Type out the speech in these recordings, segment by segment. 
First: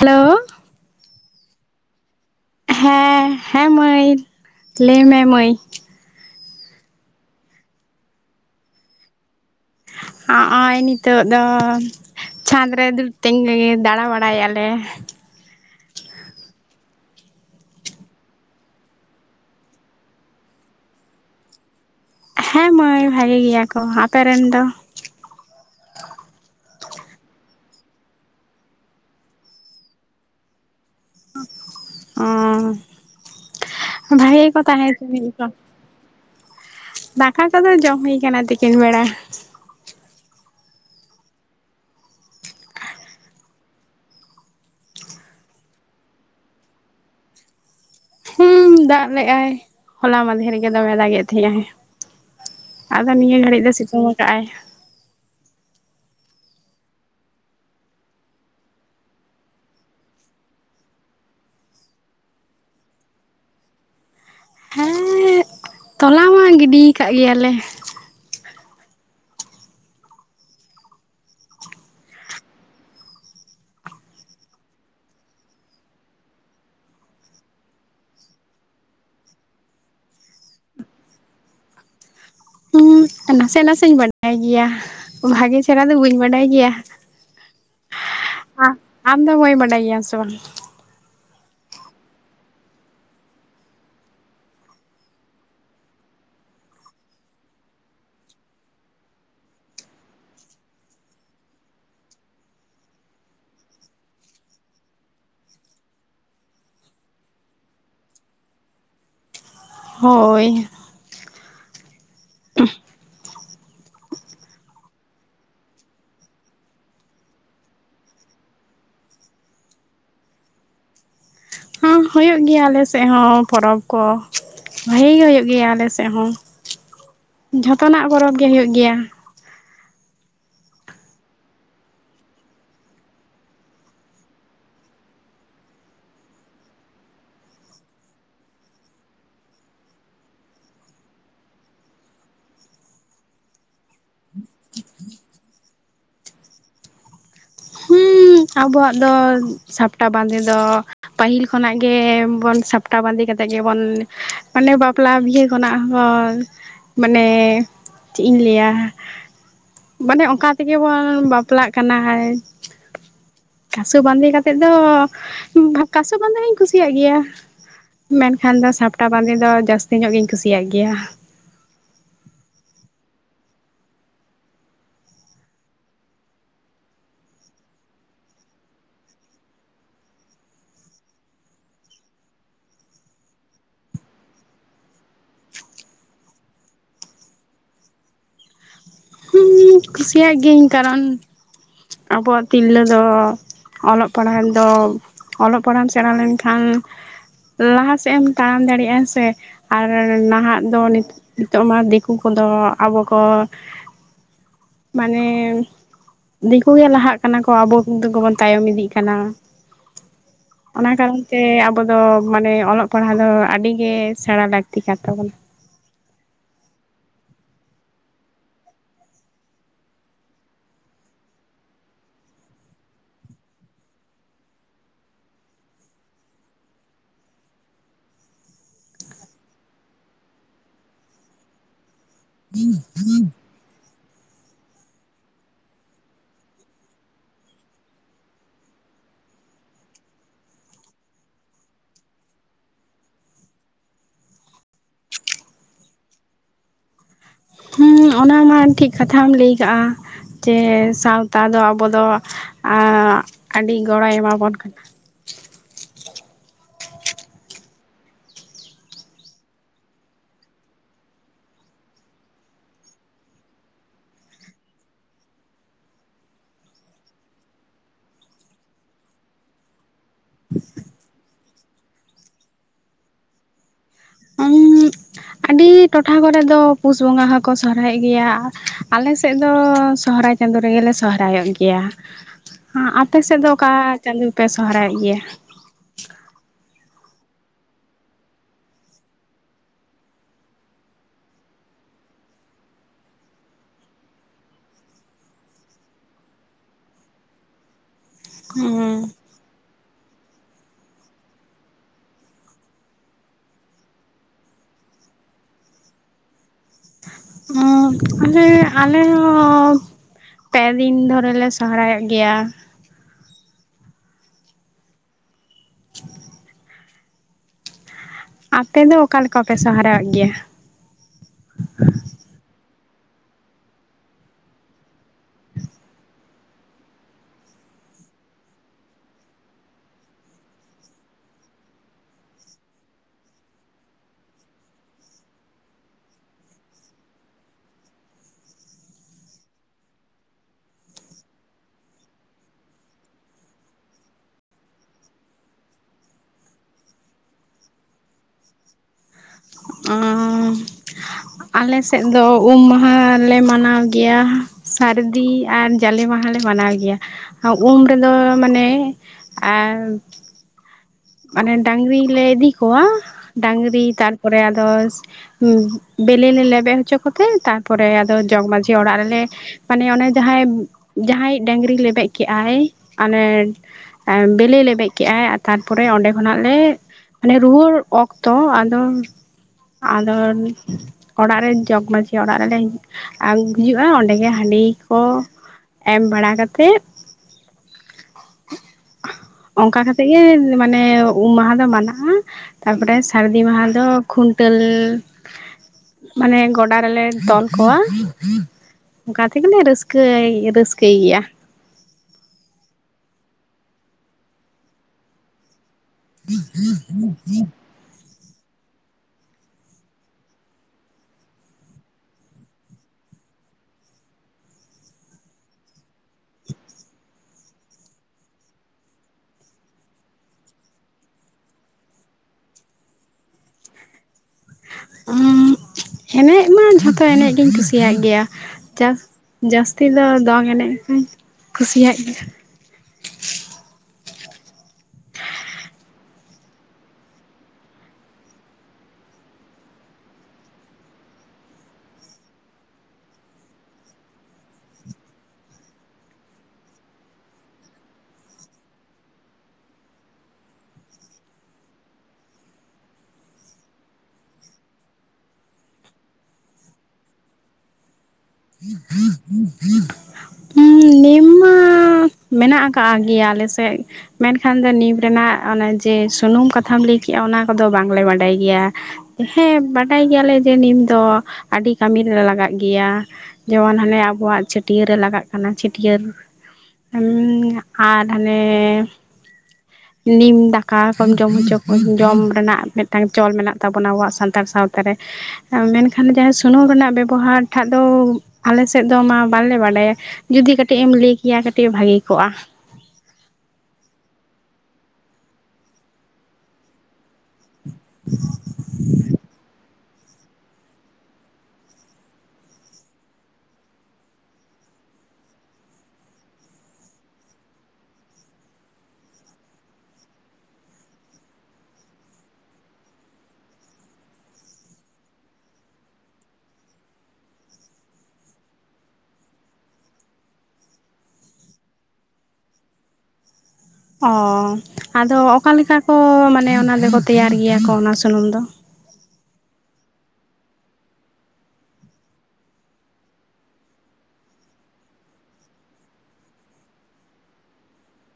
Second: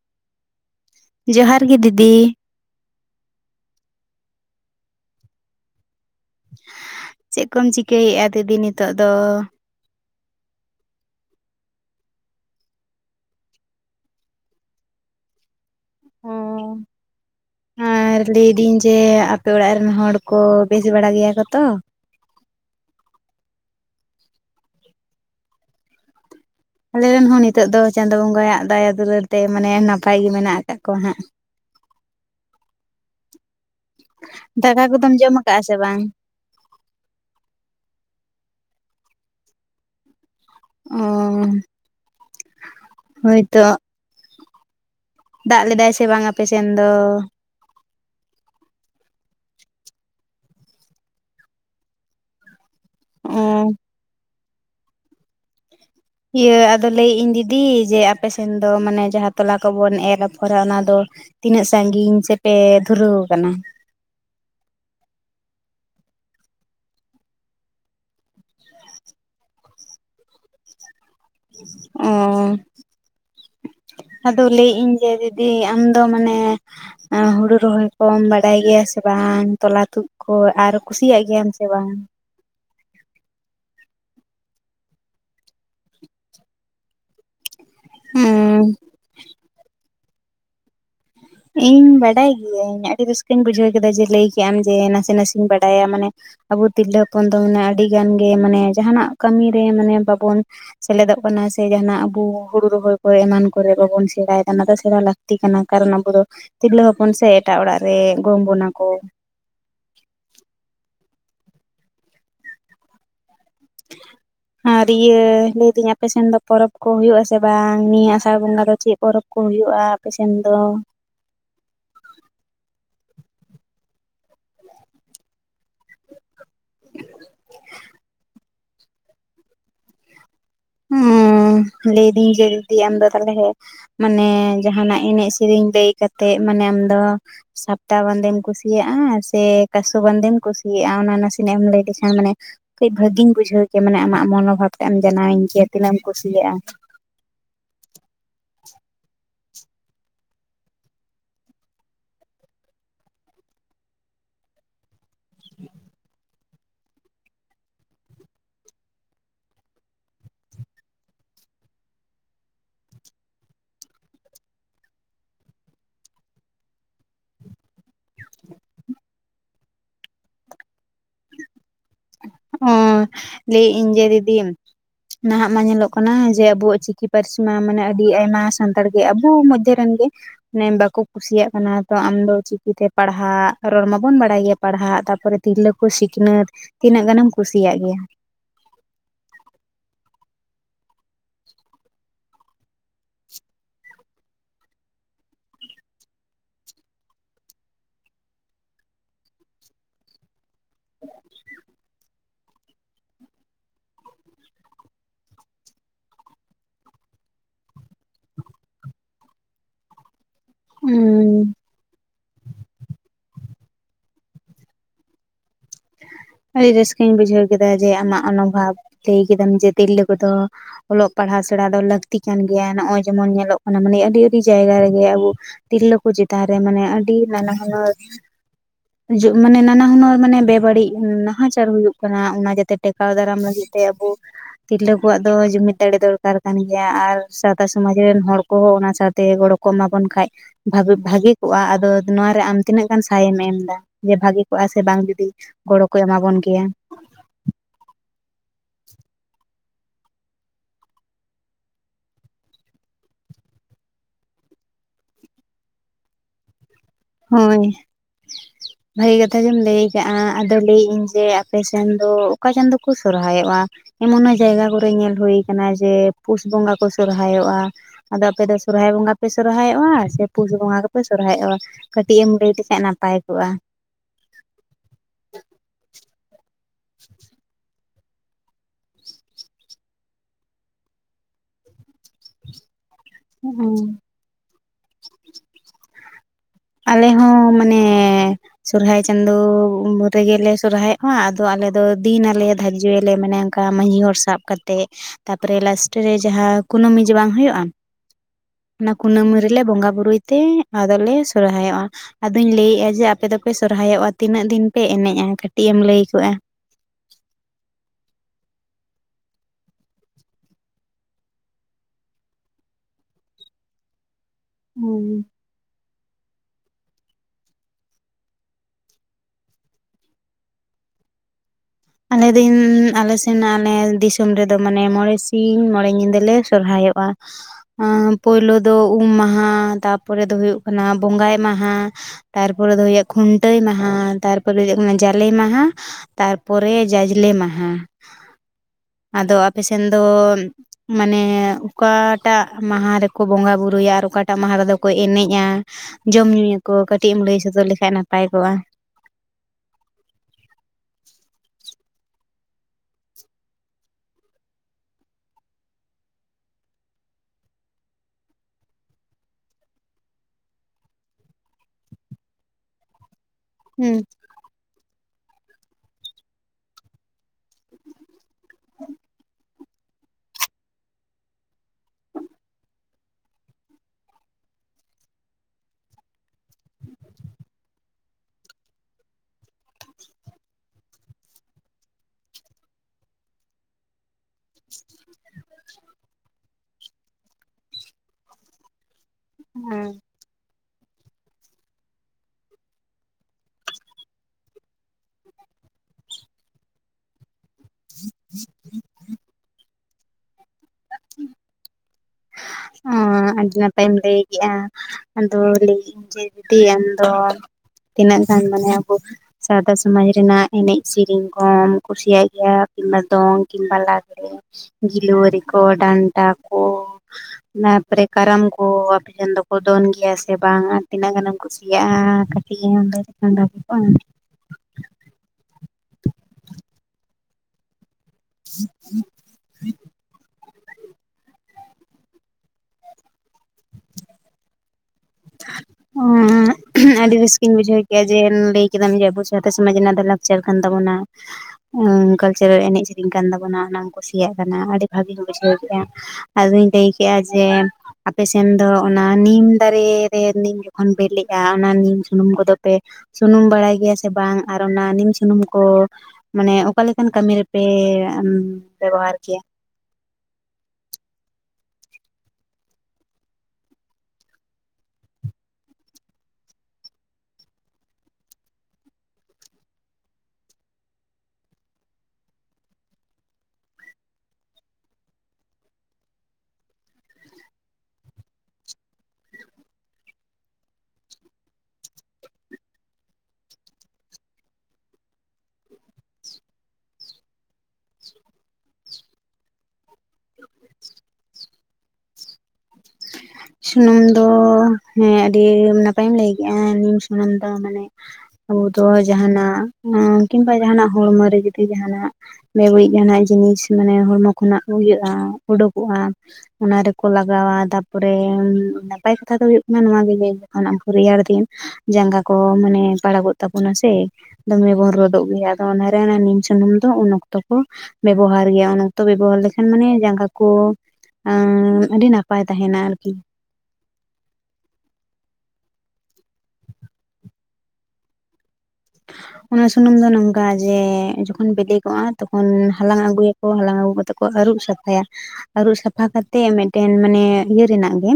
Hello ᱡᱚᱦᱟᱨ ᱜᱤ ᱫᱤᱫᱤ ᱦᱮᱸ ᱦᱮᱸ ᱢᱟᱹᱭ ᱞᱟᱹᱭ ᱢᱮ ᱢᱟᱹᱭ ᱪᱮᱫ ᱠᱚᱢ ᱪᱤᱠᱟᱹᱭᱮᱫᱼᱟ ᱫᱤᱫᱤ ᱱᱤᱛᱳᱜ ᱫᱚ? ᱦᱚᱸᱜ ᱚᱭ ᱱᱤᱛᱚᱜ ᱫᱚ ᱪᱷᱟᱸᱫᱽ ᱨᱮ ᱫᱩᱲᱛᱤᱧ ᱞᱮ ᱫᱟᱬᱟ ᱵᱟᱲᱟᱭ ᱟᱞᱮ ᱦᱩᱸᱻ ᱟᱨ ᱞᱟᱹᱭᱫᱤᱧ ᱡᱮ ᱟᱯᱮ ᱚᱲᱟᱜ ᱨᱮᱱ ᱦᱚᱲ ᱠᱚ ᱵᱮᱥ ᱵᱟᱲᱟ ᱜᱮᱭᱟ ᱠᱚ ᱛᱚ? ᱦᱮᱸ ᱢᱟᱹᱭ ᱵᱷᱟᱜᱤ ᱜᱮᱭᱟ ᱠᱚ ᱟᱯᱮ ᱨᱮᱱ ᱫᱚ? ᱟᱞᱮᱨᱮᱱ ᱦᱚᱸ ᱱᱤᱛᱚᱜ ᱫᱚ ᱪᱟᱸᱫᱳ ᱵᱚᱸᱜᱟᱭᱟᱜ ᱫᱟᱭᱟ ᱫᱩᱞᱟᱹᱲ ᱛᱮ ᱢᱟᱱᱮ ᱱᱟᱯᱟᱭ ᱜᱮ ᱢᱮᱱᱟᱜ ᱟᱠᱟᱫ ᱠᱚᱣᱟ ᱦᱟᱸᱜ ᱚ ᱵᱷᱟᱜᱤ ᱜᱮᱠᱚ ᱫᱟᱠᱟ ᱪᱚᱱᱤᱡ ᱠᱚᱫᱚᱢ ᱡᱚᱢ ᱠᱚ ᱟᱠᱟᱜᱼᱟ ᱥᱮ ᱵᱟᱝ ᱫᱟᱠᱟ ᱠᱚᱫᱚ ᱡᱚᱢ ᱦᱩᱭ ᱟᱠᱟᱱᱟ ᱛᱤᱠᱤᱱ ᱵᱮᱲᱟ ᱚ ᱦᱳᱭᱛᱚ ᱫᱟᱜ ᱞᱮᱫᱟᱭ ᱥᱮ ᱵᱟᱝ ᱟᱯᱮ ᱥᱮᱱ ᱫᱚ? ᱦᱩᱸ ᱫᱟᱜ ᱞᱮᱫᱟᱭ ᱦᱚᱞᱟ ᱢᱟᱫᱷᱮ ᱨᱮᱜᱮ ᱫᱚᱢᱮ ᱞᱟᱜ ᱮᱫ ᱛᱟᱦᱮᱸᱜ ᱟᱭ ᱟᱫᱚ ᱱᱤᱭᱟᱹ ᱚ ᱜᱷᱟᱹᱲᱤᱡ ᱫᱚ ᱥᱤᱛᱩᱝ ᱟᱠᱟᱫᱟᱭ ᱤᱭᱟᱹ ᱟᱫᱚ ᱞᱟᱹᱭᱮᱫ ᱟᱹᱧ ᱫᱤᱫᱤ ᱡᱮ ᱟᱯᱮᱥᱮᱱ ᱫᱚ ᱢᱟᱱᱮ ᱡᱟᱦᱟᱸ ᱛᱚᱞᱟ ᱠᱚᱵᱚᱱ ᱮᱨ ᱟᱯᱷᱚᱨᱟ ᱚᱱᱟ ᱫᱚ ᱛᱤᱱᱟᱹᱜ ᱥᱟᱺᱜᱤᱧ ᱥᱮᱯᱮ ᱫᱷᱩᱨᱟᱹᱣ ᱟᱠᱟᱱᱟ ᱦᱮᱸ ᱛᱚᱞᱟ ᱢᱟ ᱜᱤᱰᱤ ᱟᱠᱟᱫ ᱜᱮᱭᱟᱞᱮ ᱚᱻ ᱟᱫᱚ ᱞᱟᱹᱭᱮᱫ ᱟᱹᱧ ᱡᱮ ᱫᱤᱫᱤ ᱟᱢ ᱫᱚ ᱢᱟᱱᱮ ᱦᱩᱲᱩ ᱨᱚᱦᱚᱭ ᱠᱚᱢ ᱵᱟᱰᱟᱭ ᱜᱮᱭᱟ ᱥᱮ ᱵᱟᱝ ᱛᱚᱞᱟ ᱛᱩᱫ ᱠᱚ ᱟᱨ ᱠᱩᱥᱤᱭᱟᱜ ᱜᱮᱭᱟᱢ ᱥᱮ ᱵᱟᱝ? ᱦᱩᱸ ᱱᱟᱥᱮ ᱱᱟᱥᱮᱧ ᱵᱟᱰᱟᱭ ᱜᱤᱭᱟ ᱵᱷᱟᱜᱮ ᱪᱷᱮᱨᱟ ᱫᱚ ᱵᱟᱹᱧ ᱵᱟᱰᱟᱭ ᱜᱤᱭᱟ ᱾ [inaudible] ᱦᱮᱸ ᱟ ᱟᱢ ᱫᱚ ᱢᱟᱹᱭ ᱵᱟᱰᱟᱭ ᱜᱤᱭᱟᱢ ᱥᱮ ᱵᱟᱝ? ᱤᱧ ᱵᱟᱰᱟᱭ ᱜᱤᱭᱟᱹᱧ ᱟᱹᱰᱤ ᱨᱟᱹᱥᱠᱟᱹᱧ ᱵᱩᱡᱷᱟᱹᱣ ᱠᱮᱫᱟ ᱡᱮ ᱞᱟᱹᱭ ᱠᱮᱜ ᱟᱢ ᱡᱮ ᱱᱟᱥᱮ ᱱᱟᱥᱮᱧ ᱵᱟᱰᱟᱭᱟ ᱢᱟᱱᱮ ᱟᱵᱚ ᱛᱤᱨᱞᱟᱹ ᱦᱚᱯᱚᱱ ᱫᱚ ᱢᱟᱱᱮ ᱟᱹᱰᱤ ᱜᱟᱱ ᱜᱮ ᱢᱟᱱᱮ ᱡᱟᱦᱟᱱᱟᱜ ᱠᱟᱹᱢᱤᱨᱮ ᱢᱟᱱᱮ ᱵᱟᱵᱚᱱ ᱥᱮᱞᱮᱫᱚᱜ ᱠᱟᱱᱟ ᱾ ᱥᱮ ᱡᱟᱦᱱᱟᱜ ᱟᱵᱚ ᱦᱩᱲᱩ ᱨᱚᱦᱚᱭ ᱠᱚᱨᱮ ᱮᱢᱟᱱ ᱠᱚᱨᱮ ᱵᱟᱵᱚᱱ ᱥᱮᱲᱟᱭᱮᱫᱟ ᱚᱱᱟ ᱫᱚ ᱥᱮᱬᱟ ᱞᱟᱹᱠᱛᱤ ᱠᱟᱱᱟ ᱠᱟᱨᱚᱱ ᱟ ᱵᱚ ᱫᱚ ᱛᱤᱨᱞᱟᱹ ᱦᱚᱯᱚᱱ ᱥᱮ ᱮᱴᱟᱜ ᱚᱲᱟᱜ ᱨᱮ ᱜᱚᱝ ᱵᱚᱱᱟ ᱠᱚ ᱦᱳᱭ ᱾ [unintelligible] [inaudible] ᱟᱨ ᱤᱭᱟᱹ ᱞᱟᱹᱭ ᱫᱟᱹᱧ ᱟᱯᱮᱥᱮᱱ ᱫᱚ ᱯᱚᱨᱚᱵᱽ ᱠᱚ ᱦᱩᱭᱩᱜ ᱟᱥᱮ ᱵᱟᱝ ᱱᱤᱭᱟᱹ ᱟᱥᱟᱲ ᱵᱚᱸᱜᱟ ᱫᱚ ᱪᱮᱫ? ᱯᱚᱨᱚᱵᱽ ᱠᱚ ᱦᱩᱭᱩᱜᱼᱟ, ᱟᱯᱮ ᱥᱮᱱ ᱫᱚ? ᱦᱚᱸ ᱦᱳᱭᱳᱜ ᱜᱤᱭᱟ ᱾ ᱟᱞᱮ ᱥᱮᱫ ᱦᱚᱸ ᱯᱚᱨᱚᱵᱽ ᱠᱚ ᱵᱷᱟᱹᱜᱮ ᱜᱮ ᱦᱳᱭᱳᱜ ᱜᱮᱭᱟ ᱟᱞᱮ ᱥᱮᱜ ᱦᱚᱸ ᱡᱷᱚᱛᱚᱱᱟᱜ ᱯᱚᱨᱚᱵᱽ ᱜᱮ ᱦᱳᱭᱳᱜ ᱜᱤᱭᱟ ᱾ ᱩᱸ ᱞᱟᱹᱭᱫᱤᱧ ᱡᱮ ᱫᱤ ᱟᱢ ᱫᱚ ᱛᱟᱞᱦᱮ ᱢᱟᱱᱮ ᱡᱟᱦᱟᱱᱟᱜ ᱮᱱᱮᱡ ᱥᱮᱨᱮᱧ ᱞᱟᱹᱭ ᱠᱟᱛᱮᱜ ᱢᱟᱱᱮ ᱟᱢᱫᱚ ᱥᱟᱯᱴᱟ ᱵᱟᱸᱫᱮᱢ ᱠᱩᱥᱤᱭᱟᱜᱼᱟ, ᱥᱮ ᱠᱟᱥᱳ ᱵᱟᱸᱫᱮᱢ ᱠᱩᱥᱤᱭᱟᱜᱼᱟ, ᱚᱱᱟ ᱱᱟᱥᱮᱱᱟᱜ ᱮᱢ ᱞᱟᱹᱭ ᱞᱮᱠᱷᱟᱱ ᱢᱟᱱᱮ ᱠᱟᱹᱡᱽ ᱵᱷᱟᱹᱜᱤᱧ ᱵᱩᱡᱷᱟᱹᱣ ᱠᱮᱭᱟ ᱢᱟᱱᱮ ᱟᱢᱟᱜ ᱢᱚᱱᱳᱵᱷᱟᱵ ᱴᱟᱜ ᱮᱢ ᱡᱟᱱᱟᱣᱤᱧ ᱠᱮᱭᱟ ᱛᱤᱱᱟᱹᱜ ᱮᱢ ᱠᱩᱥᱤᱭᱟᱜᱼᱟ ᱾ ᱦᱩᱸ ᱟᱵᱚᱣᱟᱜ ᱫᱚ ᱥᱟᱯᱴᱟ ᱵᱟᱸᱫᱮ ᱫᱚ ᱯᱟᱹᱦᱤᱞ ᱠᱷᱚᱱᱟᱜ ᱜᱮᱵᱚᱱ ᱥᱟᱯᱴᱟ ᱵᱟᱸᱫᱮ ᱠᱟᱛᱮᱜ ᱜᱮᱵᱚᱱ ᱢᱟᱱᱮ ᱵᱟᱯᱞᱟ ᱵᱤᱦᱟᱹ ᱠᱷᱚᱱᱟᱜ ᱦᱚᱸ ᱾ ᱢᱟᱱᱮ ᱪᱮᱜ ᱤᱧ ᱞᱟᱹᱭᱟ ᱢᱟᱱᱮ ᱚᱝᱠᱟ ᱛᱮᱜᱮ ᱵᱚᱱ ᱵᱟᱯᱞᱟᱜ ᱠᱟᱱᱟ ᱦᱟᱭ ᱠᱟᱥᱳ ᱵᱟᱸᱫᱮ ᱠᱟᱛᱮᱫ ᱫᱚ ᱠᱟᱥᱳ ᱵᱟᱸᱫᱮ ᱦᱚᱸᱧ ᱠᱩᱥᱤᱭᱟᱜ ᱜᱤᱭᱟ ᱾ ᱢᱮᱱᱠᱷᱟᱱ ᱫᱚ ᱥᱟᱯᱴᱟ ᱵᱟᱸᱫᱮ ᱫᱚ ᱡᱟᱹᱥᱛᱤ ᱧᱚᱜ ᱜᱤᱧ ᱠᱩᱥᱤᱭᱟᱜ ᱜᱮᱭᱟ ᱚ ᱞᱟᱹᱭ ᱤᱧ ᱡᱮ ᱫᱤᱫᱤ ᱱᱟᱦᱟᱜ ᱢᱟ ᱧᱮᱞᱚᱜ ᱠᱟᱱᱟ ᱡᱮ ᱟᱵᱚᱣᱟᱜ ᱪᱤᱠᱤ ᱯᱟᱹᱨᱥᱤ ᱢᱟ ᱢᱟᱱᱮ ᱟᱹᱰᱤ ᱟᱭᱢᱟ ᱥᱟᱱᱛᱟᱲ ᱜᱮ ᱟᱵᱚ ᱢᱚᱫᱽᱫᱷᱮ ᱨᱮᱱ ᱜᱮ ᱢᱟᱱᱮ ᱵᱟᱠᱚ ᱠᱩᱥᱤᱭᱟᱜ ᱠᱟᱱᱟ ᱛᱚ ᱟᱢᱫᱚ ᱪᱤᱠᱤᱛᱮ ᱯᱟᱲᱦᱟᱜ ᱨᱚᱲ ᱢᱟᱵᱚᱱ ᱵᱟᱲᱟᱭ ᱜᱮᱭᱟ ᱯᱟᱲᱦᱟᱜ ᱛᱟᱯᱚᱨᱮ ᱛᱤᱨᱞᱟᱹ ᱠᱚ ᱥᱤᱠᱷᱱᱟᱹᱛ ᱛᱤᱱᱟᱹᱜ ᱜᱟᱱᱮᱢ ᱠᱩᱥᱤᱭᱟᱜ ᱜᱮᱭᱟ? ᱠᱩᱥᱤᱭᱟᱜ ᱜᱤᱭᱟᱹᱧ ᱠᱟᱨᱚᱱ ᱟᱵᱚᱣᱟᱜ ᱛᱤᱨᱞᱟᱹ ᱫᱚ ᱚᱞᱚᱜ ᱯᱟᱲᱦᱟᱜ ᱫᱚ ᱚᱞᱚᱜ ᱯᱟᱲᱦᱟᱜ ᱮᱢ ᱥᱮᱬᱟ ᱞᱮᱱᱠᱷᱟᱱ ᱞᱟᱦᱟᱥᱮᱜ ᱮᱢ ᱛᱟᱲᱟᱢ ᱫᱟᱲᱮᱭᱟᱜᱼᱟ ᱥᱮ ᱟᱨ ᱱᱟᱦᱟᱜ ᱫᱚ ᱱᱤᱛ ᱱᱤᱛᱚᱜ ᱢᱟ ᱫᱮᱠᱩ ᱠᱚᱫᱚ ᱟᱵᱚ ᱠᱚ ᱢᱟᱱᱮ ᱫᱮᱠᱩ ᱜᱮ ᱞᱟᱦᱟᱜ ᱠᱟᱱᱟ ᱠᱚ ᱟᱵᱚ ᱫᱚᱵᱚᱱ ᱛᱟᱭᱚᱢ ᱤᱫᱤᱜ ᱠᱟᱱᱟ ᱾ [inaudible] ᱚᱱᱟ ᱠᱟᱨᱚᱱ ᱛᱮ ᱟᱵᱚ ᱫᱚ ᱢᱟᱱᱮ ᱚᱞᱚᱜ ᱯᱟᱲᱦᱟᱣ ᱫᱚ ᱟᱹᱰᱤᱜᱮ ᱥᱮᱬᱟ ᱞᱟᱹᱠᱛᱤ ᱠᱟᱱ ᱛᱟᱵᱚᱱᱟ ᱾ ᱟᱹᱰᱤ ᱨᱟᱹᱥᱠᱟᱹᱧ ᱵᱩᱡᱷᱟᱹᱣ ᱠᱮᱫᱟ ᱡᱮ ᱟᱢᱟᱜ ᱚᱱᱩᱵᱷᱟᱵᱽ ᱞᱟᱹᱭ ᱠᱮᱫᱟᱢ ᱡᱮ ᱛᱤᱨᱞᱟᱹ ᱠᱚᱫᱚ ᱚᱞᱚᱜ ᱯᱟᱲᱦᱟᱜ ᱥᱮᱬᱟ ᱫᱚ ᱞᱟᱹᱠᱛᱤ ᱠᱟᱱ ᱜᱤᱭᱟ ᱱᱚᱜᱼᱚᱭ ᱡᱮᱢᱚᱱ ᱧᱮᱞᱚᱜ ᱠᱟᱱᱟ ᱢᱟᱱᱮ ᱟᱹᱰᱤ ᱟᱹᱰᱤ ᱡᱟᱭᱜᱟ ᱨᱮᱜᱮ ᱟᱵᱩ ᱛᱤᱨᱞᱟᱹ ᱠᱚ ᱪᱮᱛᱟᱱ ᱨᱮ ᱢᱟᱱᱮ ᱟᱹᱰᱤ ᱱᱟᱱᱟ ᱦᱩᱱᱟᱹᱨ ᱡᱳ ᱢᱟᱱᱮ ᱱᱟᱱᱟ ᱦᱩᱱᱟᱹᱨ ᱢᱟᱱᱮ ᱵᱮ ᱵᱟᱹᱲᱤᱡ ᱱᱟᱦᱟᱪᱟᱨ ᱦᱩᱭᱩᱜ ᱠᱟᱱᱟ ᱚᱱᱟ ᱡᱟᱛᱮ ᱴᱮᱠᱟᱣ ᱫᱟᱨᱟᱢ ᱞᱟᱹᱜᱤᱫ ᱛᱮ ᱟᱵᱚ ᱛᱤᱨᱞᱟᱹ ᱠᱚᱣᱟᱜ ᱫᱚ ᱡᱩᱢᱤᱫ ᱫᱟᱲᱮ ᱫᱚᱨᱠᱟᱨ ᱠᱟᱱ ᱜᱤᱭᱟ ᱟᱨ ᱥᱟᱶᱛᱟ ᱥᱚᱢᱟᱡᱽ ᱨᱮᱱ ᱦᱚᱲ ᱠᱚᱦᱚᱸ ᱚᱱᱟ ᱥᱟᱶᱛᱮ ᱜᱚᱲᱚ ᱠᱚ ᱮᱢᱟᱵᱚᱱ ᱠᱷᱟᱡᱽ ᱵᱷᱟᱜᱮ ᱵᱷᱟᱜᱮ ᱠᱚᱜᱼᱟ ᱟᱫᱚ ᱱᱚᱣᱟ ᱨᱮ ᱟᱢ ᱛᱤᱱᱟᱹᱜ ᱜᱟᱱ ᱥᱟᱭᱮᱢ ᱮᱢ ᱫᱟ? ᱡᱮ ᱵᱷᱟᱜᱮ ᱠᱚᱜᱼᱟ ᱥᱮ ᱵᱟᱝ ᱡᱩᱫᱤ ᱜᱚᱲᱚ ᱠᱚ ᱮᱢᱟᱵᱚᱱ ᱠᱮᱭᱟ? ᱦᱩᱸ ᱚᱱᱟ ᱢᱟ ᱴᱷᱤᱠ ᱠᱟᱛᱷᱟᱢ ᱞᱟᱹᱭ ᱠᱟᱜᱼᱟ ᱾ ᱡᱮ ᱥᱟᱶᱛᱟ ᱫᱚ ᱟᱵᱚᱫᱚ ᱟᱹᱰᱤ ᱜᱚᱲᱚᱭ ᱮᱢᱟᱵᱚᱱ ᱠᱟᱱᱟ ᱾ ᱦᱳᱭ ᱾ ᱵᱷᱟᱹᱜᱤ ᱠᱟᱛᱷᱟ ᱜᱮᱢ ᱞᱟᱹᱭ ᱟᱠᱟᱜᱼᱟ, ᱟᱫᱚ ᱞᱟᱹᱭ ᱟᱹᱧ ᱡᱮ ᱟᱯᱮᱥᱮᱱ ᱫᱚ ᱚᱠᱟ ᱪᱟᱸᱫᱳ ᱠᱚ ᱥᱚᱨᱦᱟᱭᱚᱜᱼᱟ? ᱮᱢᱚᱱᱟᱜ ᱡᱟᱭᱜᱟ ᱠᱚᱨᱮᱜ ᱧᱮᱞ ᱦᱳᱭ ᱠᱟᱱᱟ ᱡᱮ ᱯᱩᱥ ᱵᱚᱸᱜᱟ ᱠᱚ ᱥᱚᱨᱦᱟᱭᱚᱜᱼᱟ ᱾ ᱟᱫᱚ ᱟᱯᱮ ᱫᱚ ᱥᱚᱨᱦᱟᱭ ᱵᱚᱸᱜᱟ ᱯᱮ ᱥᱚᱨᱦᱟᱭᱚᱜᱼᱟ ᱥᱮ ᱯᱩᱥ ᱵᱚᱸᱜᱟ ᱜᱮᱯᱮ ᱥᱚᱨᱦᱟᱭᱚᱜᱼᱟ ᱾ ᱠᱟᱹᱴᱤᱡ ᱮᱢ ᱞᱮᱭ ᱞᱮᱠᱷᱟᱡ ᱱᱟᱯᱟᱭ ᱠᱚᱜᱼᱟ ᱱᱤ ᱴᱚᱴᱷᱟ ᱠᱚᱨᱮ ᱫᱚ ᱯᱩᱥ ᱵᱚᱸᱜᱟ ᱦᱚᱠᱚ ᱥᱚᱦ ᱚᱜ ᱜᱮᱭᱟ ᱟᱞᱮᱥᱮᱫ ᱫᱚ ᱥᱚᱦᱚᱨᱟᱭ ᱪᱟᱸᱫᱳ ᱨᱮᱜᱮ ᱥᱚᱦᱨᱟᱭᱚᱜ ᱜᱮᱭᱟ ᱟᱸ ᱟᱯᱮ ᱥᱮᱫ ᱫᱚ ᱚᱠᱟ ᱪᱟᱸᱫᱳ ᱯᱮ ᱥᱚᱦᱨᱟᱭᱚᱜ ᱜᱮᱭᱟ ᱟᱞᱮ ᱦᱚᱸ ᱢᱟᱱᱮ ᱥᱚᱨᱦᱟᱭ ᱪᱟᱸᱫᱚ ᱨᱮᱜᱮ ᱞᱮ ᱥᱚᱨᱦᱟᱭᱚᱜᱼᱟ ᱟᱫᱚ ᱟᱞᱮ ᱫᱚ ᱫᱤᱱ ᱟᱞᱮ ᱫᱷᱟᱡᱽᱡᱚᱭᱟᱞᱮ ᱢᱟᱱᱮ ᱚᱱᱠᱟ ᱢᱟᱺᱡᱷᱤ ᱦᱚᱲ ᱥᱟᱵ ᱠᱟᱛᱮᱜ ᱛᱟᱯᱚᱨᱮ ᱞᱟᱥᱴᱮ ᱨᱮ ᱡᱟᱦᱟᱸ ᱠᱩᱱᱟᱹᱢᱤ ᱡᱮ ᱵᱟᱝ ᱦᱳᱭᱳᱜᱼᱟ ᱚᱱᱟ ᱠᱩᱱᱟᱹᱢᱤ ᱨᱮᱞᱮ ᱵᱚᱸᱜᱟ ᱵᱩᱨᱩᱭ ᱛᱮ ᱟᱫᱚᱞᱮ ᱥᱚᱨᱦᱟᱭᱚᱜᱼᱟ ᱟᱫᱚᱧ ᱞᱟᱹᱭᱮᱜᱼᱟ ᱡᱮ ᱟᱯᱮ ᱫᱚᱯᱮ ᱥᱚᱨᱦᱟᱭᱚᱜᱼᱟ ᱛᱤᱱᱟᱹᱜ ᱫᱤᱱ ᱯᱮ ᱮᱱᱮᱡᱼᱟ ᱠᱟᱹᱴᱤᱡ ᱮᱢ ᱞᱟᱹᱭᱠᱚᱜᱼᱟ [inaudible] ᱟᱞᱮ ᱦᱚᱸ ᱯᱮ ᱫᱤᱱ ᱫᱷᱚᱨᱮᱞᱮ ᱥᱚᱦᱚᱨᱟᱭᱚᱜ ᱜᱤᱭᱟ ᱾ [inaudible] ᱟᱯᱮ ᱫᱚ ᱚᱠᱟᱞᱮᱠᱟ ᱯᱮ ᱥᱚᱦᱚᱨᱟᱭᱚᱜ ᱜᱤᱭᱟ? ᱟᱞᱮ ᱫᱤᱱ ᱟᱞᱮ ᱥᱮᱱᱟᱜ ᱟᱞᱮ ᱫᱤᱥᱚᱢ ᱨᱮᱫᱚ ᱢᱟᱱᱮ ᱢᱚᱬᱮ ᱥᱤᱧ ᱢᱚᱬᱮ ᱧᱤᱫᱟᱹᱞᱮ ᱥᱚᱨᱦᱟᱭᱚᱜᱼᱟ ᱯᱳᱭᱞᱳ ᱫᱚ ᱩᱢ ᱢᱟᱦᱟ ᱛᱟᱨᱯᱚᱨᱮ ᱫᱚ ᱦᱳᱭᱳᱜ ᱠᱟᱱᱟ ᱵᱚᱸᱜᱟᱭ ᱢᱟᱦᱟ ᱛᱟᱨᱯᱚᱨᱮ ᱫᱚ ᱦᱳᱭᱳᱜᱼᱟ ᱠᱷᱩᱱᱴᱟᱹᱣ ᱢᱟᱦᱟ ᱛᱟᱨᱯᱚᱨᱮ ᱦᱳᱭᱳᱜ ᱠᱟᱱᱟ ᱡᱟᱞᱮ ᱢᱟᱦᱟ ᱛᱟᱨ ᱯᱚᱨᱮ ᱡᱟᱡᱽᱞᱮ ᱢᱟᱦᱟ ᱟᱫᱚ ᱟᱯᱮ ᱥᱮᱱ ᱫᱚ ᱢᱟᱱᱮ ᱚᱠᱟᱴᱟᱜ ᱢᱟᱦᱟ ᱨᱮᱠᱚ ᱵᱚᱸᱜᱟ ᱵᱩᱨᱩᱭᱟ ᱟᱨ ᱚᱠᱟᱴᱟᱜ ᱢᱟᱦᱟ ᱨᱮᱫᱚ ᱠᱚ ᱮᱱᱮᱡᱼᱟ ᱡᱚᱢ ᱧᱩᱭᱟᱠᱚ ᱠᱟᱹᱴᱤᱡ ᱮᱢ ᱞᱟᱹᱭ ᱥᱚᱫᱚᱨ ᱞᱮᱠᱷᱟᱡ ᱱᱟᱯᱟᱭ ᱠᱚᱜᱼᱟ ᱟᱞᱮ ᱥᱮᱫ ᱫᱚ ᱩᱢ ᱢᱟᱦᱟᱞᱮ ᱢᱟᱱᱟᱣ ᱜᱮᱭᱟ ᱥᱟᱨᱫᱤ ᱟᱨ ᱡᱟᱞᱮ ᱢᱟᱦᱟᱞᱮ ᱢᱟᱱᱟᱣ ᱜᱮᱭᱟ ᱩᱢ ᱨᱮᱫᱚ ᱢᱟᱱᱮ ᱟᱨ ᱚᱱᱮ ᱰᱟᱝᱨᱤᱞᱮ ᱤᱫᱤ ᱠᱚᱣᱟ ᱰᱟᱝᱨᱤ ᱦᱮᱸ ᱛᱟᱨᱯᱚᱨᱮ ᱟᱫᱚᱥ ᱵᱮᱞᱮ ᱞᱮ ᱞᱮᱵᱮᱫ ᱦᱚᱪᱚ ᱠᱚᱛᱮ ᱛᱟᱨᱯᱚᱨᱮ ᱟᱫᱚ ᱡᱚᱜᱽ ᱢᱟᱺᱡᱷᱤ ᱚᱲᱟᱜ ᱨᱮᱞᱮ ᱢᱟᱱᱮ ᱚᱱᱮ ᱡᱟᱦᱟᱸᱭ ᱡᱟᱦᱟᱸᱭᱤᱡ ᱰᱟᱝᱨᱤ ᱞᱮᱵᱮᱫ ᱠᱮᱜ-ᱟᱭ ᱟᱱᱮ ᱵᱮᱞᱮ ᱞᱮᱵᱮᱫ ᱠᱮᱜᱼᱟᱭ ᱟᱨ ᱛ [inaudible] ᱛᱟᱨᱯᱚᱨᱮ ᱚᱸᱰᱮ ᱠᱷᱚᱱᱟᱜ ᱞᱮ ᱢᱟᱱᱮ ᱨᱩᱣᱟᱹᱲ ᱚᱠᱛᱚ ᱟᱫᱚ ᱟᱫᱚ ᱚᱲᱟᱜ ᱨᱮ ᱡᱚᱜᱽ ᱢᱟᱺᱡᱷᱤ ᱚᱲᱟᱜ ᱨᱮᱞᱮ ᱟᱹᱜᱩ ᱦᱩᱭᱩᱜᱼᱟ ᱚᱸᱰᱮᱜᱮ ᱦᱟᱺᱰᱤ ᱠᱚ ᱮᱢ ᱵᱟᱲᱟ ᱠᱟᱛᱮᱫ ᱚᱱᱠᱟ ᱦᱮᱸ ᱠᱟᱛᱮ ᱜᱮ ᱢᱟᱱᱮ ᱩᱢ ᱢᱟᱦᱟ ᱫᱚ ᱢᱟᱱᱟᱜᱼᱟ ᱛᱟᱨᱯᱚᱨᱮ ᱥᱟᱹᱨᱫᱤ ᱢᱟᱦᱟ ᱫᱚ ᱠᱷᱩᱱᱴᱟᱹᱞ ᱢᱟᱱᱮ ᱜᱚᱰᱟ ᱨᱮᱞᱮ ᱛᱚᱞ ᱠᱚᱣᱟ ᱚᱱᱠᱟ ᱛᱮᱜᱮᱞᱮ ᱨᱟᱹᱥᱠᱟᱹᱭ ᱨᱟᱹᱥᱠᱟᱹᱭ ᱜᱮᱭᱟ ᱚᱸ ᱟᱹᱰᱤ ᱱᱟᱯᱟᱭᱮᱢ ᱞᱟᱹᱭ ᱠᱮᱜᱼᱟ ᱟᱫᱚ ᱞᱟᱹᱭᱮᱜ ᱡᱩᱫᱤ [unintelligible] ᱟᱢᱫᱚ ᱛᱤᱱᱟᱹᱜ ᱜᱟᱱ ᱢᱟᱱᱮ ᱟᱵᱚ ᱥᱟᱶᱛᱟ ᱥᱚᱢᱟᱡᱽ ᱨᱮᱱᱟᱜ ᱮᱱᱮᱡ ᱥᱤᱨᱤᱧ ᱠᱚᱢ ᱠᱩᱥᱤᱭᱟᱜ ᱜᱮᱭᱟ ᱠᱤᱝᱵᱟ ᱫᱚᱝ ᱠᱤᱝᱵᱟ ᱞᱟᱜᱽᱲᱮ ᱜᱤᱞᱳᱣᱟᱹᱨᱤ ᱠᱚ ᱰᱟᱱᱴᱟ ᱠᱚ ᱛᱟᱯᱚᱨᱮ ᱠᱟᱨᱟᱢ ᱠᱚ ᱟᱯᱮ ᱥᱮᱱ ᱫᱚᱠᱚ ᱫᱚᱱ ᱜᱮᱭᱟ ᱥᱮ ᱵᱟᱝᱟ ᱛᱤᱱᱟᱹᱜ ᱜᱟᱱᱮᱢ ᱠᱩᱥᱤᱭᱟᱜᱼᱟ [inaudible] ᱚᱢ ᱮᱱᱮᱡ ᱢᱟ ᱡᱷᱚᱛᱚ ᱮᱱᱮᱡ ᱜᱤᱧ ᱠᱩᱥᱤᱭᱟᱜ ᱜᱮᱭᱟ ᱡᱟᱥ ᱡᱟᱹᱥᱛᱤ ᱫᱚ ᱫᱚᱝ ᱮᱱᱮᱡ ᱠᱩᱧ ᱠᱩᱥᱤᱭᱟᱜ ᱜᱮᱭᱟ ᱚᱸ ᱟᱹᱰᱤ ᱨᱟᱹᱥᱠᱟᱹᱧ ᱵᱩᱡᱷᱟᱹᱣ ᱠᱮᱜᱼᱟ ᱡᱮ ᱞᱟᱹᱭ ᱠᱮᱫᱟᱢ ᱡᱮ ᱟᱵᱚ ᱥᱟᱶᱛᱟ ᱥᱚᱢᱟᱡᱽ ᱨᱮᱱᱟᱜ ᱫᱚ ᱞᱟᱠᱪᱟᱨ ᱠᱟᱱ ᱛᱟᱵᱚᱱᱟ ᱠᱟᱞᱪᱟᱨᱟᱞ ᱮᱱᱮᱡ ᱥᱮᱨᱮᱧ ᱠᱟᱱ ᱛᱟᱵᱚᱱᱟ ᱚᱱᱟᱢ ᱠᱩᱥᱤᱭᱟᱜ ᱠᱟᱱᱟ ᱟᱹᱰᱤ ᱵᱷᱟᱹᱜᱤᱧ ᱵᱩᱡᱷᱟᱹᱣ ᱠᱮᱜᱼᱟ ᱟᱫᱚᱧ ᱞᱟᱹᱭᱠᱮᱜᱼᱟ ᱡᱮ ᱟᱯᱮᱥᱮᱱ ᱫᱚ ᱚᱱᱟ ᱱᱤᱢ ᱫᱟᱨᱮ ᱨᱮ ᱱᱤᱢ ᱡᱚᱠᱷᱚᱱ ᱵᱮᱞᱮᱜᱼᱟ ᱚᱱᱟ ᱱᱤᱢ ᱥᱩᱱᱩᱢ ᱠᱚᱫᱚ ᱯᱮ ᱥᱩᱱᱩᱢ ᱵᱟᱲᱟᱭ ᱜᱮᱭᱟ ᱥᱮ ᱵᱟᱝ ᱟᱨ ᱚᱱᱟ ᱱᱤᱢ ᱥᱩᱱᱩᱢ ᱠᱚ ᱢᱟᱱᱮ ᱚᱠᱟᱞᱮᱠᱟᱱ ᱠᱟᱹᱢᱤ ᱨᱮᱯᱮ ᱵᱮᱵᱚᱦᱟᱨ ᱜᱮᱭᱟ ᱩᱢ ᱞᱮᱭᱢᱮ [unintelligible] ᱢᱮᱱᱟᱜ ᱠᱟᱜ ᱜᱮᱭᱟ ᱟᱞᱮ ᱥᱮᱫ ᱢᱮᱱᱠᱷᱟᱱ ᱫᱚ ᱱᱤᱢ ᱨᱮᱱᱟᱜ ᱚᱱᱟ ᱡᱮ ᱥᱩᱱᱩᱢ ᱠᱟᱛᱷᱟᱢ ᱞᱟᱹᱭ ᱠᱮᱜᱼᱟ ᱚᱱᱟ ᱠᱚᱫᱚ ᱵᱟᱝᱞᱮ ᱵᱟᱰᱟᱭ ᱜᱮᱭᱟ ᱦᱮᱸ ᱵᱟᱰᱟᱭ ᱜᱮᱭᱟᱞᱮ ᱡᱮ ᱱᱤᱢ ᱫᱚ ᱟᱹᱰᱤ ᱠᱟᱹᱢᱤ ᱨᱮ ᱞᱟᱜᱟᱜ ᱜᱮᱭᱟ ᱡᱮᱢᱚᱱ ᱦᱟᱱᱮ ᱟᱵᱚᱣᱟᱜ ᱪᱷᱟᱹᱴᱤᱭᱟᱹᱨᱮ ᱞᱟᱜᱟᱜ ᱠᱟᱱᱟ ᱪᱷᱟᱹᱴᱤᱭᱟᱹᱨ ᱦᱩᱸ ᱟᱨ ᱦᱟᱱᱮ [unintelligible] ᱱᱤᱢ ᱫᱟᱠᱟ ᱠᱚᱢ ᱡᱚᱢ ᱦᱚᱪᱚ ᱡᱚᱢ ᱨᱮᱱᱟᱜ ᱢᱤᱫᱴᱟᱝ ᱪᱚᱞ ᱢᱮᱱᱟᱜ ᱛᱟᱵᱚᱱᱟ ᱟᱵᱚᱣᱟᱜ ᱥᱟᱱᱛᱟᱲ ᱥᱟᱶᱛᱟ ᱨᱮ ᱢᱮᱱᱠᱷᱟᱱ ᱡᱟᱦᱟᱸ ᱥᱩᱱᱩᱢ ᱨᱮᱱᱟᱜ ᱵᱮᱵᱚᱦᱟᱨ ᱴᱷᱟᱜ ᱫᱚ ᱟᱞᱮ ᱥᱮᱫ ᱫᱚ ᱢᱟ ᱵᱟᱞᱮ ᱵᱟᱰᱟᱭᱟ ᱡᱩᱫᱤ ᱠᱟᱹᱴᱤᱡ ᱮᱢ ᱞᱟᱹᱭ ᱠᱮᱭᱟ ᱠᱟᱹᱴᱤᱡ ᱵᱷᱟᱹᱜᱤ ᱠᱚᱜᱼᱟ ᱥᱩᱱᱩᱢ ᱫᱚ ᱦᱮᱸ ᱟᱹᱰᱤ ᱱᱟᱯᱟᱭᱮᱢ ᱞᱟᱹᱭ ᱠᱮᱫᱼᱟ ᱱᱤᱢ ᱚᱱᱚᱱᱫᱚ [unintelligible] ᱢᱟᱱᱮ ᱟᱵᱚ ᱫᱚ ᱡᱟᱦᱟᱱᱟᱜ ᱚᱸᱻ ᱠᱤᱢᱵᱟ ᱡᱟᱦᱟᱱᱟᱜ ᱦᱩᱲᱩᱢᱟᱨᱤᱡ ᱡᱩᱫᱤ ᱡᱟᱦᱟᱱᱟᱜ ᱵᱮ ᱵᱟᱹᱲᱤᱡ ᱡᱟᱦᱟᱱᱟᱜ ᱡᱤᱱᱤᱥ ᱢᱟᱱᱮ ᱦᱚᱲᱢᱚ ᱠᱷᱚᱱᱟᱜ ᱦᱩᱭᱟᱹᱜᱼᱟ ᱳᱰᱳᱠᱚᱜᱼᱟ ᱚᱱᱟ ᱨᱮᱠᱚ ᱞᱟᱜᱟᱣᱟ ᱛᱟᱯᱚᱨᱮ ᱱᱟᱯᱟᱭ ᱠᱟᱛᱷᱟ ᱫᱚ ᱦᱩᱭᱩᱜ ᱠᱟᱱᱟ ᱱᱚᱣᱟ ᱜᱮ ᱞᱟᱹᱭ ᱡᱮᱠᱷᱚᱱ ᱩᱱᱠᱩ ᱨᱮᱭᱟᱲ ᱫᱤᱱ ᱡᱟᱸᱜᱟ ᱠᱚ ᱢᱟᱱᱮ ᱯᱟᱲᱟᱜᱚᱜ ᱛᱟᱵᱚᱱᱟ ᱥᱮ ᱫᱚᱢᱮ ᱵᱚᱱ ᱨᱚᱫᱚᱜ ᱜᱮᱭᱟ ᱟᱫᱚ ᱚᱱᱟᱨᱮ ᱱᱤᱢ ᱥᱩᱱᱩᱢ ᱫᱚ ᱩᱱ ᱚᱠᱛᱚ ᱠᱚ ᱵᱮᱵᱚᱦᱟᱨ ᱜᱮᱭᱟ ᱩᱱ ᱚᱠᱛᱚ ᱵᱮᱵᱚᱦᱟᱨ ᱞᱮᱠᱷᱟᱱ ᱢᱟᱱᱮ ᱡᱟᱸᱜᱟ ᱠᱚ ᱟᱹᱰᱤ ᱱᱟᱯᱟᱭ ᱛᱟᱦᱮᱸᱱᱟ ᱟᱨᱠᱤ ᱚ ᱟᱫᱚ ᱚᱠᱟᱞᱮᱠᱟ ᱠᱚ ᱢᱟᱱᱮ ᱚᱱᱟ ᱫᱚ ᱠᱚ ᱛᱮᱭᱟᱨ ᱜᱮᱭᱟ ᱠᱚ ᱚᱱᱟ ᱥᱩᱱᱩᱢ ᱫᱚ [unintelligible] ᱚᱱᱟ ᱥᱩᱱᱩᱢ ᱫᱚ ᱱᱚᱝᱠᱟ ᱡᱮ ᱡᱚᱠᱷᱚᱱ ᱵᱤᱞᱤᱠᱚᱜᱼᱟ ᱛᱚᱠᱷᱚᱱ ᱦᱟᱞᱟᱝ ᱟᱹᱜᱩᱭᱟᱠᱚ ᱦᱟᱞᱟᱝ ᱟᱹᱜᱩ ᱠᱟᱛᱮ ᱠᱚ ᱟᱹᱨᱩᱵ ᱥᱟᱯᱷᱟᱭᱟ ᱟᱹᱨᱩᱵ ᱥᱟᱯᱷᱟ ᱠᱟᱛᱮᱜ ᱢᱤᱫᱴᱮᱱ ᱢᱟᱱᱮ ᱤᱭᱟᱹ ᱨᱮᱱᱟᱜ ᱜᱮ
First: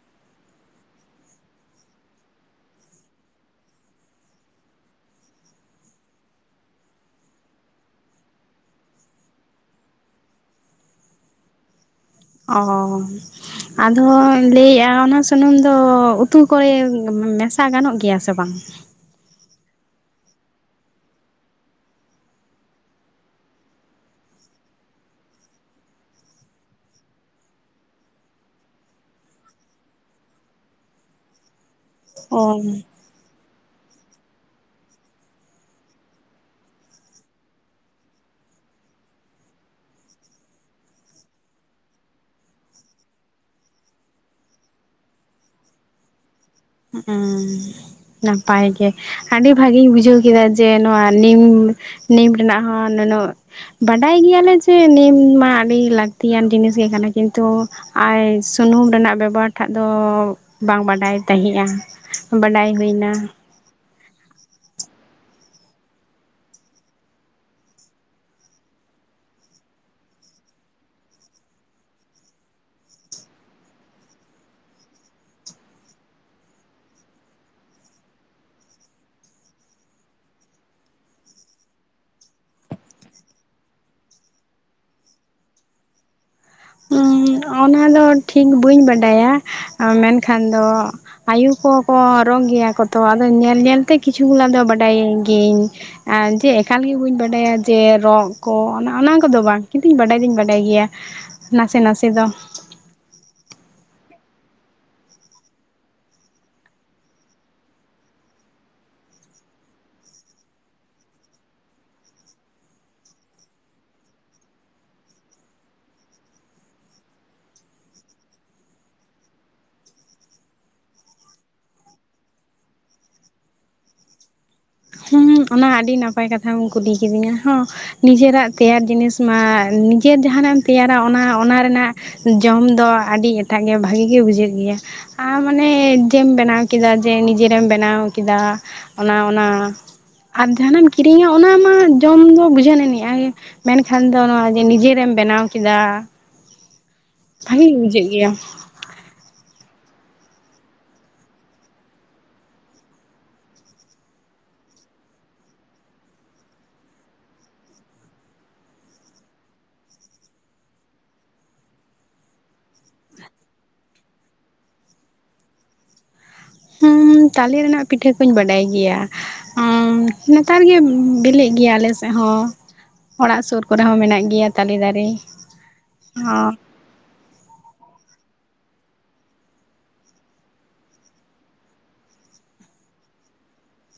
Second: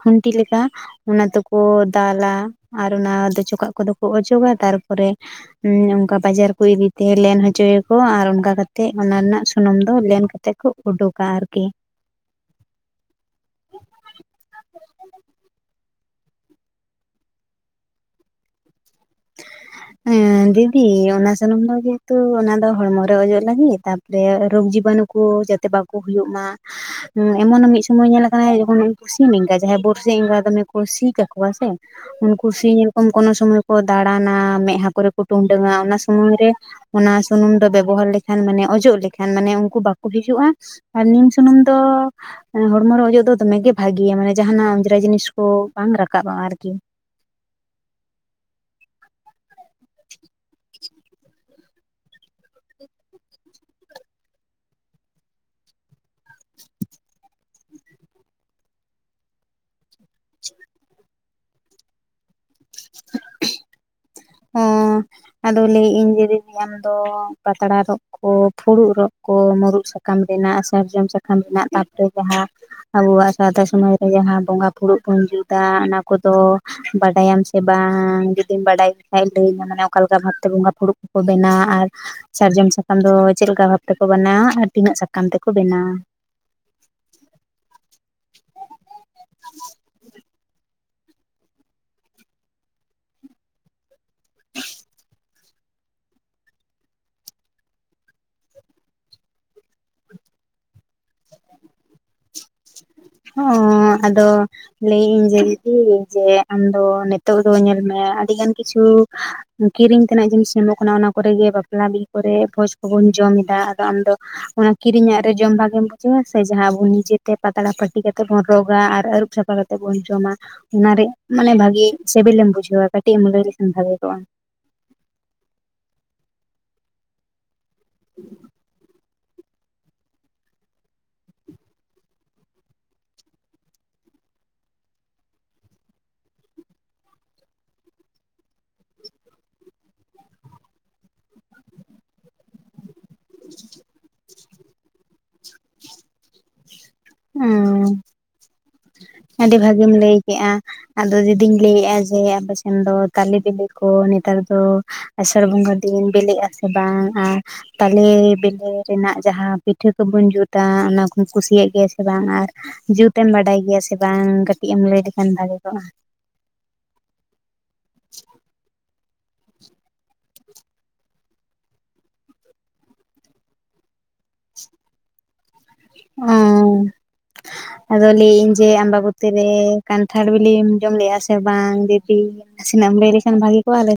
ᱠᱷᱩᱱᱴᱤ ᱞᱮᱠᱟ ᱚᱱᱟ ᱛᱚᱠᱚ ᱫᱟᱹᱞᱟ ᱟᱨ ᱚᱱᱟ ᱫᱚ ᱪᱚᱠᱟᱜ ᱠᱚᱫᱚ ᱠᱚ ᱚᱪᱚᱜᱟ ᱛᱟᱨᱯᱚᱨᱮ ᱚᱱᱠᱟ ᱵᱟᱡᱟᱨ ᱠᱚ ᱤᱫᱤᱛᱮ ᱞᱮᱱ ᱦᱚᱪᱚᱭᱟᱠᱚ ᱟᱨ ᱚᱱᱠᱟ ᱠᱟᱛᱮᱜ ᱚᱱᱟ ᱨᱮᱱᱟᱜ ᱥᱩᱱᱩᱢ ᱫᱚ ᱞᱮᱱ ᱠᱟᱛᱮᱫ ᱠᱚ ᱩᱰᱩᱠᱟ ᱟᱨ ᱠᱤ ᱚᱸ ᱚᱸ ᱚᱸ ᱟᱫᱚᱧ ᱞᱟᱹᱭᱮᱜ-ᱟ ᱚᱱᱟ ᱥᱩᱱᱩᱢ ᱫᱚ ᱩᱛᱩ ᱠᱚᱨᱮ ᱢᱮᱥᱟ ᱜᱟᱱᱚᱜ ᱜᱮᱭᱟ ᱥᱮ ᱵᱟᱝ ᱦᱮᱸ ᱫᱤᱫᱤ ᱚᱱᱟ ᱥᱩᱱᱩᱢ ᱫᱚ ᱡᱮᱦᱮᱛᱩ ᱚᱱᱟ ᱫᱚ ᱦᱚᱲᱢᱚᱨᱮ ᱚᱡᱚᱜ ᱞᱟᱹᱜᱤᱫ ᱫᱮ ᱨᱚᱜᱽ ᱡᱤᱵᱟᱱᱩ ᱠᱚ ᱡᱟᱛᱮ ᱵᱟᱠᱚ ᱦᱩᱭᱩᱜ ᱢᱟ ᱮᱢᱚᱱ ᱦᱚᱸ ᱢᱤᱫ ᱥᱚᱢᱚᱭ ᱧᱮᱞ ᱠᱟᱱᱟ ᱡᱚᱠᱷᱚᱱ ᱩᱱᱠᱩ ᱥᱤᱢ ᱮᱸᱜᱟ ᱡᱟᱦᱟᱸᱭ ᱵᱚᱨᱥᱤ ᱮᱸᱜᱟ ᱫᱚᱢᱮ ᱠᱚ ᱥᱤ ᱠᱟᱠᱚᱣᱟ ᱥᱮ ᱩᱱᱠᱩ ᱚ ᱥᱮᱭᱨᱚᱠᱚᱢ ᱠᱚᱱᱚ ᱥᱚᱢᱚᱭ ᱠᱚ ᱫᱟᱬᱟᱱᱟ ᱢᱮᱫᱦᱟ ᱠᱚᱨᱮ ᱠᱚ ᱴᱩᱰᱟᱹᱝᱟ ᱚᱱᱟ ᱥᱚᱢᱚᱭ ᱨᱮ ᱚᱱᱟ ᱥᱩᱱᱩᱢ ᱫᱚ ᱵᱮᱵᱚᱦᱟᱨ ᱞᱮᱠᱷᱟᱱ ᱢᱟᱱᱮ ᱚᱡᱚᱜ ᱞᱮᱠᱷᱟᱱ ᱢᱟᱱᱮ ᱩᱱᱠᱩ ᱵᱟᱠᱚ ᱦᱤᱡᱩᱜᱼᱟ ᱟᱨ ᱱᱤᱢ ᱥᱩᱱᱩᱢ ᱫᱚ ᱢᱟᱱᱮ ᱦᱚᱲᱢᱚ ᱨᱮ ᱚᱡᱚᱜ ᱫᱚ ᱫᱚᱢᱮ ᱜᱮ ᱵᱷᱟᱜᱮᱭᱟ ᱢᱟᱱᱮ ᱡᱟᱦᱟᱱᱟᱜ ᱚᱸᱡᱽᱨᱟ ᱡᱤᱱᱤᱥ ᱠᱚ ᱵᱟᱝ ᱨᱟᱠᱟᱵᱼᱟ ᱟᱨᱠᱤ ᱦᱚᱸᱜ ᱚᱸ ᱱᱟᱯᱟᱭ ᱜᱮ ᱟᱹᱰᱤ ᱵᱷᱟᱹᱜᱮᱧ ᱵᱩᱡᱷᱟᱹᱣ ᱠᱮᱫᱟ ᱡᱮ ᱱᱚᱣᱟ ᱱᱤᱢ ᱱᱤᱢ ᱨᱮᱱᱟᱜ ᱦᱚᱸ ᱱᱩᱱᱟᱹᱜ ᱵᱟᱰᱟᱭ ᱜᱮᱭᱟᱞᱮ ᱡᱮ ᱱᱤᱢ ᱢᱟ ᱟᱹᱰᱤ ᱞᱟᱹᱠᱛᱤᱭᱟᱱ ᱡᱤᱱᱤᱥ ᱜᱮ ᱠᱟᱱᱟ ᱠᱤᱱᱛᱩ ᱟᱭ ᱥᱩᱱᱩᱢ ᱨᱮᱱᱟᱜ ᱵᱮᱵᱚᱦᱟᱨ ᱴᱷᱟᱜ ᱫᱚ ᱵᱟᱝ ᱵᱟᱰᱟᱭ ᱛᱟᱦᱮᱸᱜᱼᱟ ᱵᱟᱰᱟᱭ ᱦᱩᱭᱱᱟ ᱦᱚᱸ ᱟᱫᱚ ᱞᱟᱹᱭ ᱤᱧ ᱡᱮ ᱫᱤᱫᱤ ᱟᱢᱫᱚ ᱯᱟᱛᱲᱟ ᱨᱚᱜ ᱠᱚ ᱯᱷᱩᱲᱩᱜ ᱨᱚᱜ ᱠᱚ ᱢᱩᱨᱩᱫ ᱥᱟᱠᱟᱢ ᱨᱮᱱᱟᱜ ᱥᱟᱨᱡᱚᱢ ᱥᱟᱠᱟᱢ ᱨᱮᱱᱟᱜ ᱛᱟᱯᱚᱨᱮ ᱡᱟᱦᱟᱸ ᱟᱵᱚᱣᱟᱜ ᱥᱟᱶᱛᱟ ᱥᱚᱢᱟᱡᱽᱨᱮ ᱡᱟᱦᱟᱸ ᱵᱚᱸᱜᱟ ᱯᱷᱩᱲᱩᱜ ᱵᱚᱱ ᱡᱩᱛᱟ ᱚᱱᱟ ᱠᱚᱫᱚ ᱵᱟᱰᱟᱭᱟᱢ ᱵᱟᱝ ᱡᱩᱫᱤᱢ ᱵᱟᱰᱟᱭ ᱞᱮᱠᱷᱟᱡ ᱞᱟᱹᱭ ᱢᱮ ᱢᱟᱱᱮ ᱚᱠᱟᱞᱮᱠᱟ ᱵᱷᱟᱵᱽᱛᱮ ᱵᱚᱸᱜᱟ ᱯᱷᱩᱲᱩᱜ ᱠᱚᱠᱚ ᱵᱮᱱᱟᱣᱟ ᱟᱨ ᱥᱟᱨᱡᱚᱢ ᱥᱟᱠᱟᱢ ᱫᱚ ᱪᱮᱫ ᱞᱮᱠᱟ ᱵᱷᱟᱵᱽ ᱛᱮ ᱠᱚ ᱵᱮᱱᱟᱣᱟ ᱟᱨ ᱛᱤᱱᱟᱹᱜ ᱥᱟᱠᱟᱢ ᱛᱮ ᱠᱚ ᱵᱮᱱᱟᱣᱟ ᱚᱱᱟ ᱫᱚ ᱴᱷᱤᱠ ᱵᱟᱹᱧ ᱵᱟᱰᱟᱭᱟ ᱢᱮᱱᱠᱷᱟᱱ ᱫᱚ ᱟᱭᱳ ᱠᱚ ᱠᱚ ᱨᱚᱜ ᱜᱮᱭᱟ ᱠᱚ ᱛᱚ ᱟᱫᱚ ᱧᱮᱞ ᱧᱮᱞ ᱛᱮ ᱠᱤᱪᱷᱩ ᱜᱩᱞᱟᱱ ᱫᱚ ᱵᱟᱰᱟᱭ ᱜᱤᱭᱟᱹᱟᱹᱧ ᱟᱨ ᱡᱮ ᱮᱠᱟᱞ ᱵᱟᱹᱧ ᱵᱟᱰᱟᱭᱟ ᱡᱮ ᱨᱚᱜ ᱠᱚ ᱚᱱᱟ ᱠᱚᱫᱚ ᱵᱟᱝ ᱠᱤᱱᱛᱩ ᱵᱟᱰᱟᱭ ᱫᱚᱧ ᱵᱟᱰᱟᱭ ᱜᱮᱭᱟ ᱱᱟᱥᱮ ᱱᱟᱥᱮ ᱫᱚ ᱦᱚᱸ ᱟᱫᱚ ᱞᱟᱹᱭᱮᱫ ᱟᱧ ᱡᱮ ᱫᱤᱫᱤ ᱡᱮ ᱟᱢ ᱫᱚ ᱱᱤᱛᱚᱜ ᱫᱚ ᱧᱮᱞ ᱢᱮ ᱟᱹᱰᱤᱜᱟᱱ ᱠᱤᱪᱷᱩ ᱠᱤᱨᱤᱧ ᱛᱮᱱᱟᱜ ᱡᱤᱱᱤᱥ ᱧᱟᱢᱚᱜ ᱠᱟᱱᱟ ᱚᱱᱟ ᱠᱚᱨᱮᱜᱮ ᱵᱟᱯᱞᱟ ᱵᱤᱦᱟᱹ ᱠᱚᱨᱮᱜ ᱵᱷᱚᱡ ᱠᱚᱵᱚᱱ ᱡᱚᱢ ᱮᱫᱟ ᱟᱫᱚ ᱟᱢᱫᱚ ᱚᱱᱟ ᱠᱤᱨᱤᱧᱟᱜ ᱨᱮ ᱡᱚᱢ ᱵᱷᱟᱜᱮᱢ ᱵᱩᱡᱷᱟᱹᱣᱟ ᱥᱮ ᱡᱟᱦᱟᱸ ᱟᱵᱚ ᱱᱤᱡᱮ ᱛᱮ ᱯᱟᱛᱲᱟ ᱯᱟᱹᱴᱤ ᱠᱟᱛᱮ ᱵᱚᱱ ᱨᱚᱜᱟ ᱟᱨ ᱟᱹᱨᱩᱵ ᱥᱟᱯᱷᱟ ᱠᱟᱛᱮ ᱵᱚᱱ ᱡᱚᱢᱟ᱾ ᱚᱱᱟᱨᱮ ᱢᱟᱱᱮ ᱵᱷᱟᱜᱤ ᱥᱤᱵᱤᱞᱮᱢ ᱵᱩᱡᱷᱟᱹᱣᱟ ᱠᱟᱹᱴᱤᱡ ᱮᱢ ᱞᱟᱹᱭ ᱞᱮᱠᱷᱟᱱ ᱵᱷᱟᱜᱮ ᱠᱚᱜᱼᱟ? ᱦᱩᱸ ᱚᱱᱟ ᱟᱹᱰᱤ ᱱᱟᱯᱟᱭ ᱠᱟᱛᱷᱟᱢ ᱠᱩᱞᱤ ᱠᱤᱫᱤᱧᱟ ᱦᱚᱸ ᱱᱤᱡᱮᱨᱟᱜ ᱛᱮᱭᱟᱨ ᱡᱤᱱᱤᱥ ᱢᱟ ᱱᱤᱡᱮᱨ ᱡᱟᱦᱟᱱᱟᱜ ᱮᱢ ᱛᱮᱭᱟᱨᱟ ᱚᱱᱟ ᱚᱱᱟ ᱨᱮᱱᱟᱜ ᱡᱚᱢ ᱫᱚ ᱟᱹᱰᱤ ᱮᱴᱟᱜ ᱜᱮ ᱵᱷᱟᱹᱜᱤ ᱜᱮ ᱵᱩᱡᱷᱟᱹᱜ ᱜᱮᱭᱟ᱾ ᱟ ᱢᱟᱱᱮ ᱡᱦᱮᱢ ᱵᱮᱱᱟᱣ ᱠᱮᱫᱟ ᱡᱮ ᱱᱤᱡᱮᱨᱮᱢ ᱵᱮᱱᱟᱣ ᱠᱮᱫᱟ ᱚᱱᱟ ᱚᱱᱟ ᱟᱢ ᱡᱟᱦᱟᱸᱱᱟᱜ ᱮᱢ ᱠᱤᱨᱤᱧᱟ ᱚᱱᱟ ᱢᱟ ᱡᱚᱢ ᱫᱚ ᱵᱩᱡᱷᱟᱹᱣ [inaudible] ᱢᱮᱱᱠᱷᱟᱱ ᱫᱚ ᱡᱮ ᱱᱤᱡᱮᱨᱮᱢ ᱵᱮᱱᱟᱣ ᱠᱮᱫᱟ ᱵᱷᱟᱹᱜᱮ ᱵᱩᱡᱷᱟᱹᱜ ᱚ ᱜᱮᱭᱟ᱾ ᱟᱹᱰᱤ ᱵᱷᱟᱹᱜᱤᱢ ᱞᱟᱹᱭ ᱠᱮᱜᱼᱟ᱾ ᱟᱫᱚ ᱫᱤᱫᱤᱧ ᱞᱟᱹᱭᱮᱫᱼᱟ ᱡᱮ ᱟᱯᱮ ᱥᱮᱱ ᱫᱚ ᱛᱟᱞᱮ ᱵᱤᱞᱤ ᱠᱚ ᱱᱮᱛᱟᱨ ᱫᱚ ᱟᱥᱟᱲ ᱵᱚᱸᱜᱟ ᱫᱤᱱ ᱵᱤᱞᱤᱜ ᱟᱥᱮ ᱵᱟᱝᱼᱟ? ᱛᱟᱞᱮ ᱵᱮᱞᱮ ᱨᱮᱱᱟᱜ ᱡᱟᱦᱟᱸ ᱯᱤᱴᱷᱟᱹ ᱠᱚᱵᱚᱱ ᱡᱩᱛᱟ ᱚᱱᱟ ᱠᱚ ᱠᱩᱥᱤᱭᱟᱜ ᱜᱮᱭᱟ ᱥᱮ ᱵᱟᱝ ᱟᱨ? ᱡᱩᱛ ᱮᱢ ᱵᱟᱰᱟᱭ ᱜᱮᱭᱟ ᱥᱮ ᱵᱟᱝ? ᱠᱟᱹᱴᱤᱡ ᱮᱢ ᱞᱟᱹᱭ ᱞᱮᱠᱷᱟᱱ ᱵᱷᱟᱜᱮ ᱠᱚᱜᱼᱟ᱾ ᱛᱟᱞᱮ ᱨᱮᱱᱟᱜ ᱯᱤᱴᱷᱟᱹ ᱠᱚᱧ ᱵᱟᱰᱟᱭ ᱜᱮᱭᱟ᱾ ᱱᱮᱛᱟᱨ ᱜᱮ ᱵᱤᱞᱤᱜ ᱜᱮᱭᱟ ᱟᱞᱮ ᱥᱮᱫ ᱦᱚᱸ ᱚᱲᱟᱜ ᱥᱩᱨ ᱠᱚᱨᱮ ᱦᱚᱸ ᱢᱮᱱᱟᱜ ᱜᱮᱭᱟ ᱛᱟᱞᱮ ᱫᱟᱨᱮ ᱦᱚᱸ [unintelligible] ᱟᱫᱚ ᱞᱟᱹᱭ ᱮᱫ ᱤᱧ ᱡᱮ ᱟᱢᱵᱟᱵᱚᱛᱤ ᱨᱮ ᱠᱟᱱᱴᱷᱟᱲ ᱵᱤᱞᱤᱢ ᱡᱚᱢ ᱞᱮᱼᱟ ᱥᱮ ᱵᱟᱝ ᱫᱤᱫᱤ ᱱᱟᱥᱮᱱᱟᱜ ᱮᱢ ᱞᱟᱹᱭ ᱞᱮᱠᱷᱟᱱ ᱵᱷᱟᱜᱤ ᱠᱚᱜᱼᱟ ᱟᱞᱮ